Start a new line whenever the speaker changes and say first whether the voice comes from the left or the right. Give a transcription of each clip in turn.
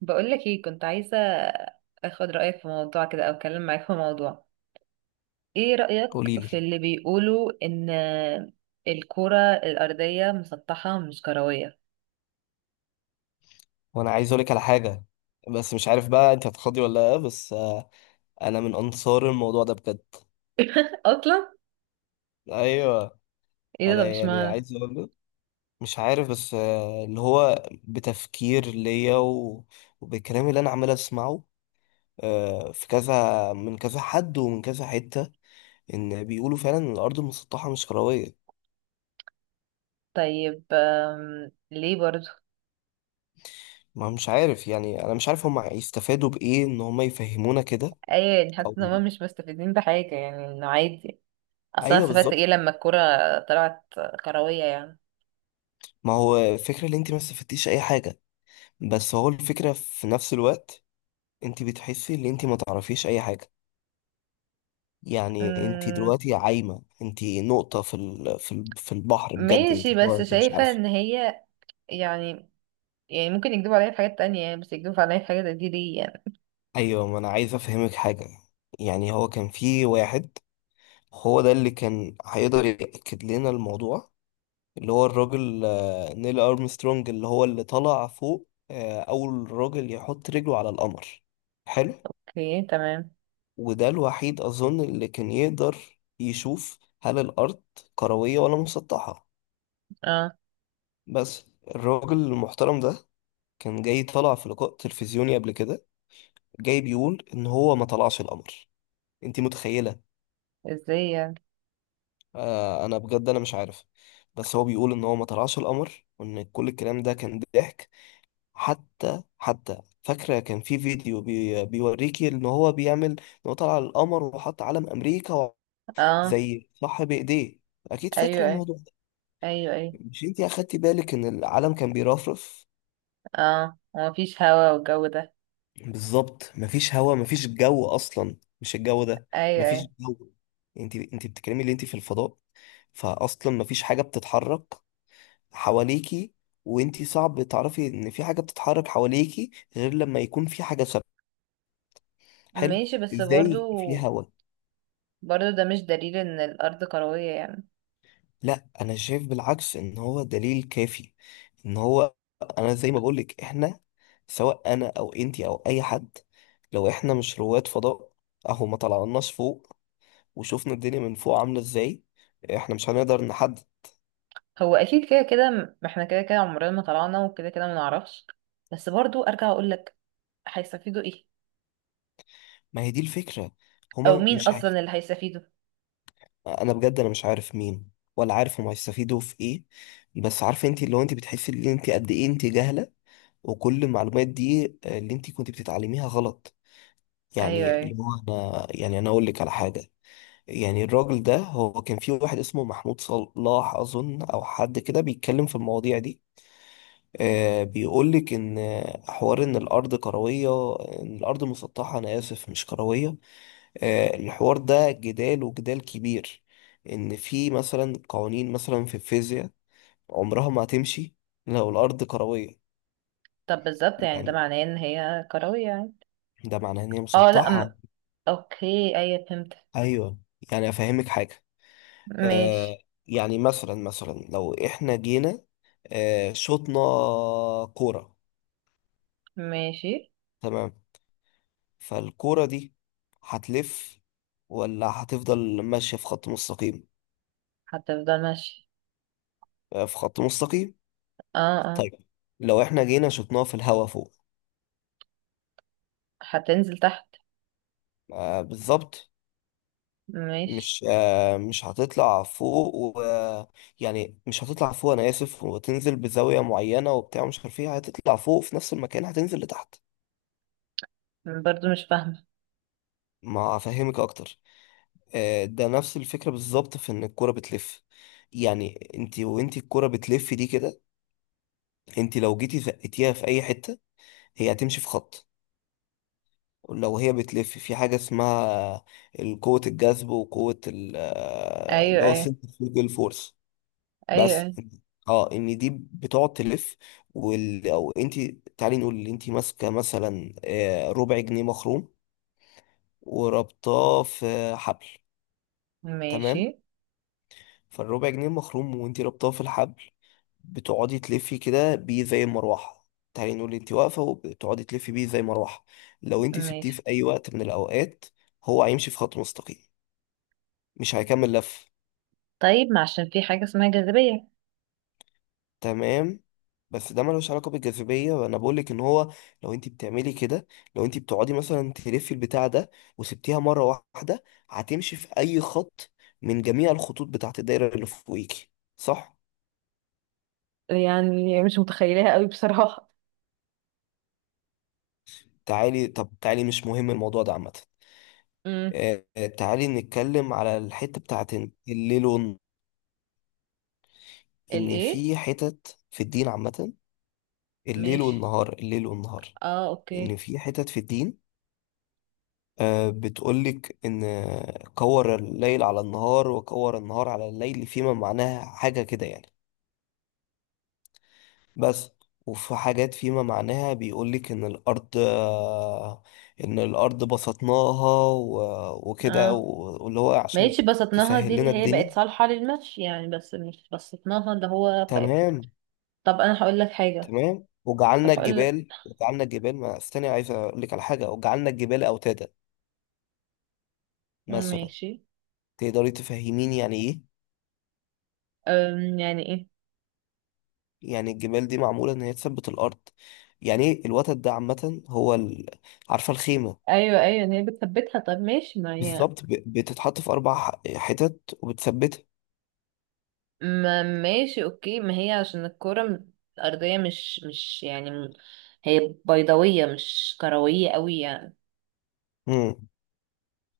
right: بقولك ايه، كنت عايزة اخد رأيك في موضوع كده او اتكلم معاك في موضوع. ايه رأيك
left: قولي لي.
right: في اللي بيقولوا ان الكرة الأرضية مسطحة مش كروية؟
left: وانا عايز اقولك على حاجه بس مش عارف بقى انت هتخضي ولا لا، بس انا من انصار الموضوع ده بجد.
right: اصلا
left: ايوه.
right: ايه
left: انا
right: ده، مش
left: يعني
right: معنى.
left: عايز اقول لك مش عارف بس اللي هو بتفكير ليا وبالكلام اللي انا عمال اسمعه. في كذا من كذا حد ومن كذا حته، ان بيقولوا فعلا ان الارض المسطحه مش كرويه.
right: طيب، ليه برضو؟
left: ما مش عارف يعني، انا مش عارف هم هيستفادوا بايه ان هم يفهمونا كده
right: ايوه، يعني حتى
left: او
right: إن هما مش مستفيدين بحاجة، يعني انه عادي. اصلا أنا
left: ايوه
right: استفدت ايه
left: بالظبط.
right: لما الكرة طلعت كروية يعني؟
left: ما هو الفكره اللي انت ما استفدتيش اي حاجه، بس هو الفكرة في نفس الوقت انت بتحسي ان انت ما تعرفيش اي حاجة. يعني انت
right: أمم،
left: دلوقتي عايمة، انت نقطة في البحر بجد، انت
right: ماشي،
left: اللي هو
right: بس
left: انت مش
right: شايفة
left: عارفة.
right: ان هي، يعني يعني ممكن يكذبوا عليا في حاجات تانية، يعني بس يكذبوا عليا في حاجة زي دي ليه يعني؟
left: ايوه ما انا عايز افهمك حاجة. يعني هو كان في واحد هو ده اللي كان هيقدر يأكد لنا الموضوع، اللي هو الراجل نيل أرمسترونج اللي هو اللي طلع فوق أول راجل يحط رجله على القمر. حلو.
right: اوكي، تمام.
left: وده الوحيد أظن اللي كان يقدر يشوف هل الأرض كروية ولا مسطحة.
right: اه،
left: بس الراجل المحترم ده كان جاي طلع في لقاء تلفزيوني قبل كده، جاي بيقول إن هو ما طلعش القمر. أنت متخيلة؟
right: ازاي يعني؟
left: أنا بجد أنا مش عارف، بس هو بيقول إن هو ما طلعش القمر، وإن كل الكلام ده كان ضحك. حتى فاكرة كان في فيديو بي بيوريكي إن هو بيعمل إن هو طلع القمر وحط علم أمريكا
right: اه.
left: زي صح بإيديه. أكيد
right: ايوه،
left: فاكرة
right: ايوه.
left: الموضوع.
right: ايوه، ايوه.
left: مش انتي اخدتي بالك ان العالم كان بيرفرف؟
right: اه، ومفيش هوا والجو ده.
left: بالظبط، مفيش هوا مفيش جو اصلا مش الجو ده.
right: ايوه،
left: مفيش
right: ايوه.
left: جو. انتي بتتكلمي اللي انتي في الفضاء، فاصلا مفيش حاجه بتتحرك حواليكي. وانتي صعب تعرفي ان في حاجه بتتحرك حواليكي غير لما يكون في حاجه ثابته. حلو.
right: ماشي، بس برضو،
left: ازاي في هوا؟
right: برضو ده مش دليل ان الارض كروية يعني.
left: لا انا شايف بالعكس ان هو دليل كافي، ان هو انا زي ما بقولك، احنا سواء انا او انتي او اي حد، لو احنا مش رواد فضاء اهو ما طلعناش فوق وشوفنا الدنيا من فوق عاملة ازاي، احنا مش هنقدر نحدد.
right: هو اكيد كده كده ما احنا كده كده عمرنا ما طلعنا وكده كده ما نعرفش. بس برضو ارجع اقول لك، هيستفيدوا ايه؟
left: ما هي دي الفكرة،
right: او
left: هما
right: مين
left: مش عارف.
right: اصلا اللي هيستفيدوا؟
left: انا بجد انا مش عارف مين، ولا عارف هما هيستفيدوا في ايه. بس عارفه انتي اللي هو انتي بتحسي ان انتي قد ايه انتي جاهلة، وكل المعلومات دي اللي انتي كنت بتتعلميها غلط.
right: ايوه،
left: يعني
right: ايوه.
left: اللي هو انا يعني انا اقول لك على حاجه. يعني الراجل ده، هو كان في واحد اسمه محمود صلاح اظن، او حد كده بيتكلم في المواضيع دي. بيقول لك ان حوار ان الارض كرويه، ان الارض مسطحه انا اسف مش كرويه. الحوار ده جدال وجدال كبير. ان في مثلا قوانين مثلا في الفيزياء عمرها ما هتمشي لو الارض كرويه.
right: طب بالظبط، يعني ده
left: يعني
right: معناه ان هي كروية يعني؟
left: ده معناه ان هي
right: اه، لا،
left: مسطحه.
right: اوكي، ايوه فهمت.
left: ايوه. يعني افهمك حاجه. آه.
right: ماشي.
left: يعني مثلا لو احنا جينا شطنا كورة.
right: ماشي.
left: تمام. فالكورة دي هتلف ولا هتفضل ماشية في خط مستقيم؟
right: هتفضل ماشي.
left: في خط مستقيم.
right: اه.
left: طيب. لو احنا جينا شطناها في الهوا فوق،
right: هتنزل تحت.
left: بالظبط.
right: ماشي.
left: مش هتطلع فوق و، يعني مش هتطلع فوق انا اسف وتنزل بزاوية معينة وبتاع مش عارف ايه، هتطلع فوق في نفس المكان هتنزل لتحت.
right: برضو مش فاهمة.
left: ما هفهمك اكتر. ده نفس الفكرة بالظبط في ان الكرة بتلف. يعني انت وانت الكرة بتلف دي كده، انت لو جيتي زقتيها في اي حتة هي هتمشي في خط. لو هي بتلف في حاجة اسمها قوة الجذب وقوة
right: أيوة،
left: اللي هو
right: أيوة.
left: centrifugal فورس.
right: أيوة،
left: بس
right: أيوة.
left: اه ان دي بتقعد تلف. او انت، تعالي نقول ان انت ماسكة مثلا ربع جنيه مخروم وربطاه في حبل.
right: ماشي،
left: تمام. فالربع جنيه مخروم وانت ربطاه في الحبل، بتقعدي تلفي كده بيه زي المروحة. تعالي نقول انت واقفة وبتقعدي تلفي بيه زي المروحة، لو انت سبتيه في
right: ماشي.
left: أي وقت من الأوقات هو هيمشي في خط مستقيم، مش هيكمل لف.
right: طيب، ما عشان في حاجة اسمها جاذبية.
left: تمام. بس ده ملوش علاقة بالجاذبية، أنا بقولك إن هو لو انت بتعملي كده، لو انت بتقعدي مثلا تلفي البتاع ده وسبتيها مرة واحدة، هتمشي في أي خط من جميع الخطوط بتاعت الدايرة اللي فوقيكي. صح؟
right: يعني مش متخيلها قوي بصراحة.
left: تعالي طب تعالي، مش مهم الموضوع ده عامة.
right: امم.
left: آه، تعالي نتكلم على الحتة بتاعت إن الليل والنهار، إن
right: الايه؟
left: في حتت في الدين عامة. الليل
right: ماشي،
left: والنهار الليل والنهار.
right: اه،
left: إن
right: اوكي.
left: في حتت في الدين بتقولك إن كور الليل على النهار وكور النهار على الليل، فيما معناها حاجة كده يعني. بس وفي حاجات فيما معناها بيقولك إن الأرض إن الأرض بسطناها وكده
right: اه.
left: واللي هو عشان
right: ماشي، بسطناها دي
left: تسهل
right: اللي
left: لنا
right: هي بقت
left: الدنيا.
right: صالحة للمشي يعني، بس مش بسطناها اللي هو بقت.
left: تمام.
right: طب انا هقول لك حاجة.
left: تمام
right: طب
left: وجعلنا
right: هقول لك.
left: الجبال وجعلنا الجبال ما استني عايز اقول لك على حاجه، وجعلنا الجبال اوتادا مثلا.
right: ماشي.
left: تقدري تفهميني يعني ايه؟
right: يعني ايه؟
left: يعني الجبال دي معموله ان هي تثبت الارض. يعني ايه الوتد ده عامه هو ال...، عارفه الخيمه؟
right: ايوه، ايوه، ان هي بتثبتها. طب ماشي ما هي.
left: بالظبط، بتتحط في اربع حتت وبتثبتها.
right: ما ماشي، اوكي، ما هي عشان الكرة الأرضية مش يعني هي بيضاوية مش كروية قوي يعني،
left: امم.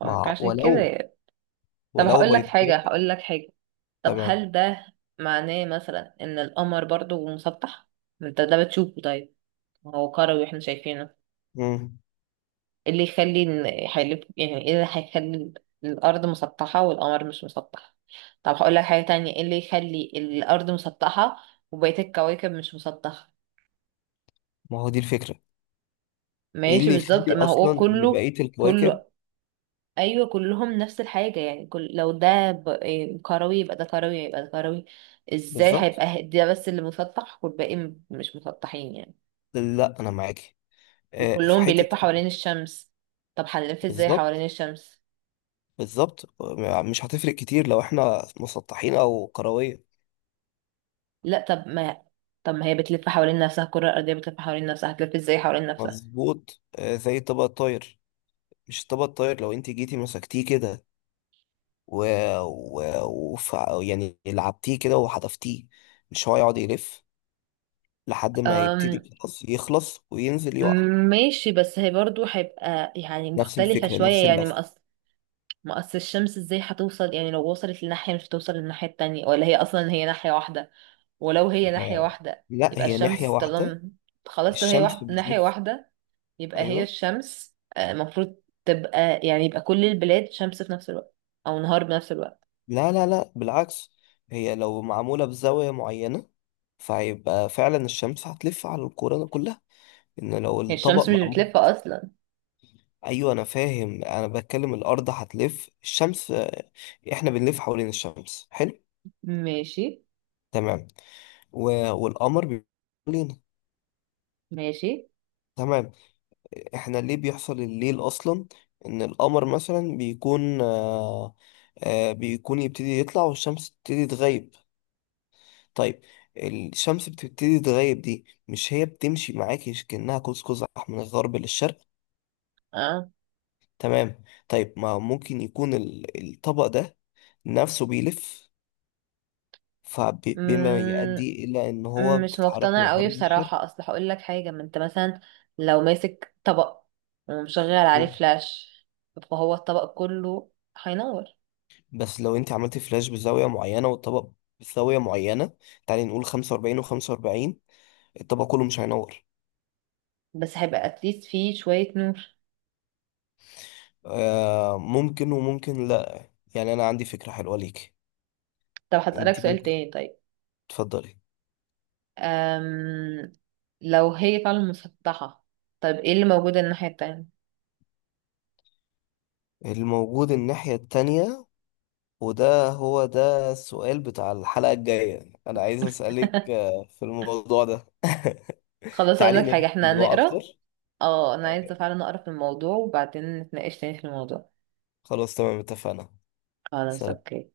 right: فممكن
left: مع
right: عشان كده
left: ولو،
right: يعني. طب،
left: ولو
right: هقول لك حاجة
left: بيضاوي.
right: هقول لك حاجة طب
left: تمام.
right: هل ده معناه مثلا ان القمر برضو مسطح؟ ما انت ده بتشوفه طيب. ما هو كروي واحنا شايفينه.
left: امم.
right: إيه اللي يخلي ان هيلف يعني؟ ايه اللي هيخلي الارض مسطحة والقمر مش مسطح؟ طب هقول لك حاجة تانية، ايه اللي يخلي الارض مسطحة وبقية الكواكب مش مسطحة؟
left: ما هو دي الفكره. ايه
right: ماشي
left: اللي
right: بالظبط،
left: يخلي
right: ما
left: اصلا
right: هو
left: ان
right: كله،
left: بقيه الكواكب.
right: كله. ايوه كلهم نفس الحاجه يعني، كل لو ده إيه، كروي، يبقى ده كروي يبقى ده كروي. ازاي
left: بالظبط.
right: هيبقى ده بس اللي مسطح والباقي مش مسطحين يعني؟
left: لا انا معاكي. في
right: وكلهم
left: حته
right: بيلفوا حوالين الشمس. طب هنلف ازاي
left: بالظبط.
right: حوالين الشمس؟
left: بالظبط، مش هتفرق كتير لو احنا مسطحين او كرويه.
right: لا، طب ما هي بتلف حوالين نفسها، الكره الارضيه بتلف حوالين نفسها، هتلف ازاي حوالين نفسها؟
left: مظبوط. زي الطبق الطاير. مش الطبق الطاير، لو انت جيتي مسكتيه كده و... و... يعني لعبتيه كده وحدفتيه، مش هو يقعد يلف لحد ما
right: أم...
left: يبتدي خلاص يخلص وينزل يقع.
right: ماشي، بس هي برضو هيبقى يعني
left: نفس
right: مختلفه
left: الفكره نفس
right: شويه يعني. ما
left: اللفه.
right: اصل الشمس ازاي هتوصل يعني، لو وصلت لناحية مش هتوصل للناحية التانية؟ ولا هي اصلا هي ناحية واحدة؟ ولو هي ناحية
left: آه،
right: واحدة
left: لا
right: يبقى
left: هي ناحيه
right: الشمس
left: واحده.
right: طالما، خلاص لو هي
left: الشمس
right: ناحية
left: بتلف.
right: واحدة، يبقى هي
left: ايوه.
right: الشمس المفروض تبقى، يعني يبقى كل البلاد شمس في نفس الوقت او نهار بنفس الوقت.
left: لا، لا، لا بالعكس، هي لو معمولة بزاوية معينة فهيبقى فعلا الشمس هتلف على الكورة ده كلها، ان لو
right: هي
left: الطبق
right: الشمس مش
left: معمول.
right: بتلف اصلا.
left: ايوه انا فاهم. انا بتكلم الارض هتلف الشمس. احنا بنلف حوالين الشمس. حلو.
right: ماشي.
left: تمام. و...، والقمر بيلف حوالينا.
right: ماشي،
left: تمام. احنا ليه بيحصل الليل اصلا؟ ان القمر مثلا بيكون بيكون يبتدي يطلع والشمس تبتدي تغيب. طيب. الشمس بتبتدي تغيب دي مش هي بتمشي معاكي كأنها قوس قزح من الغرب للشرق؟
right: اه،
left: تمام. طيب ما ممكن يكون الطبق ده نفسه بيلف، فبما يؤدي إلى إن هو
right: مش
left: بتتحرك من
right: مقتنعة قوي
left: الغرب للشرق.
right: بصراحة. اصل هقول لك حاجة، ما انت مثلا لو ماسك طبق ومشغل عليه
left: مم.
right: فلاش، فهو الطبق كله هينور.
left: بس لو أنت عملتي فلاش بزاوية معينة والطبق بزاوية معينة، تعالي نقول 45 و45 الطبق كله مش هينور.
right: بس هيبقى اتليست فيه شوية نور.
left: آه ممكن وممكن لأ. يعني أنا عندي فكرة حلوة ليكي.
right: طب هسألك
left: أنت
right: سؤال
left: ممكن،
right: تاني طيب.
left: تفضلي.
right: أم... لو هي فعلا مسطحة، طيب ايه اللي موجود الناحية التانية؟
left: الموجود الناحية التانية، وده هو ده السؤال بتاع الحلقة الجاية أنا عايز أسألك في الموضوع ده.
right: خلاص، اقول
left: تعالي
right: لك
left: نرجع
right: حاجة، احنا
left: الموضوع أكتر.
right: هنقرا. اه، انا عايزة فعلا اقرا في الموضوع وبعدين نتناقش تاني في الموضوع.
left: خلاص تمام اتفقنا.
right: خلاص
left: سلام.
right: اوكي.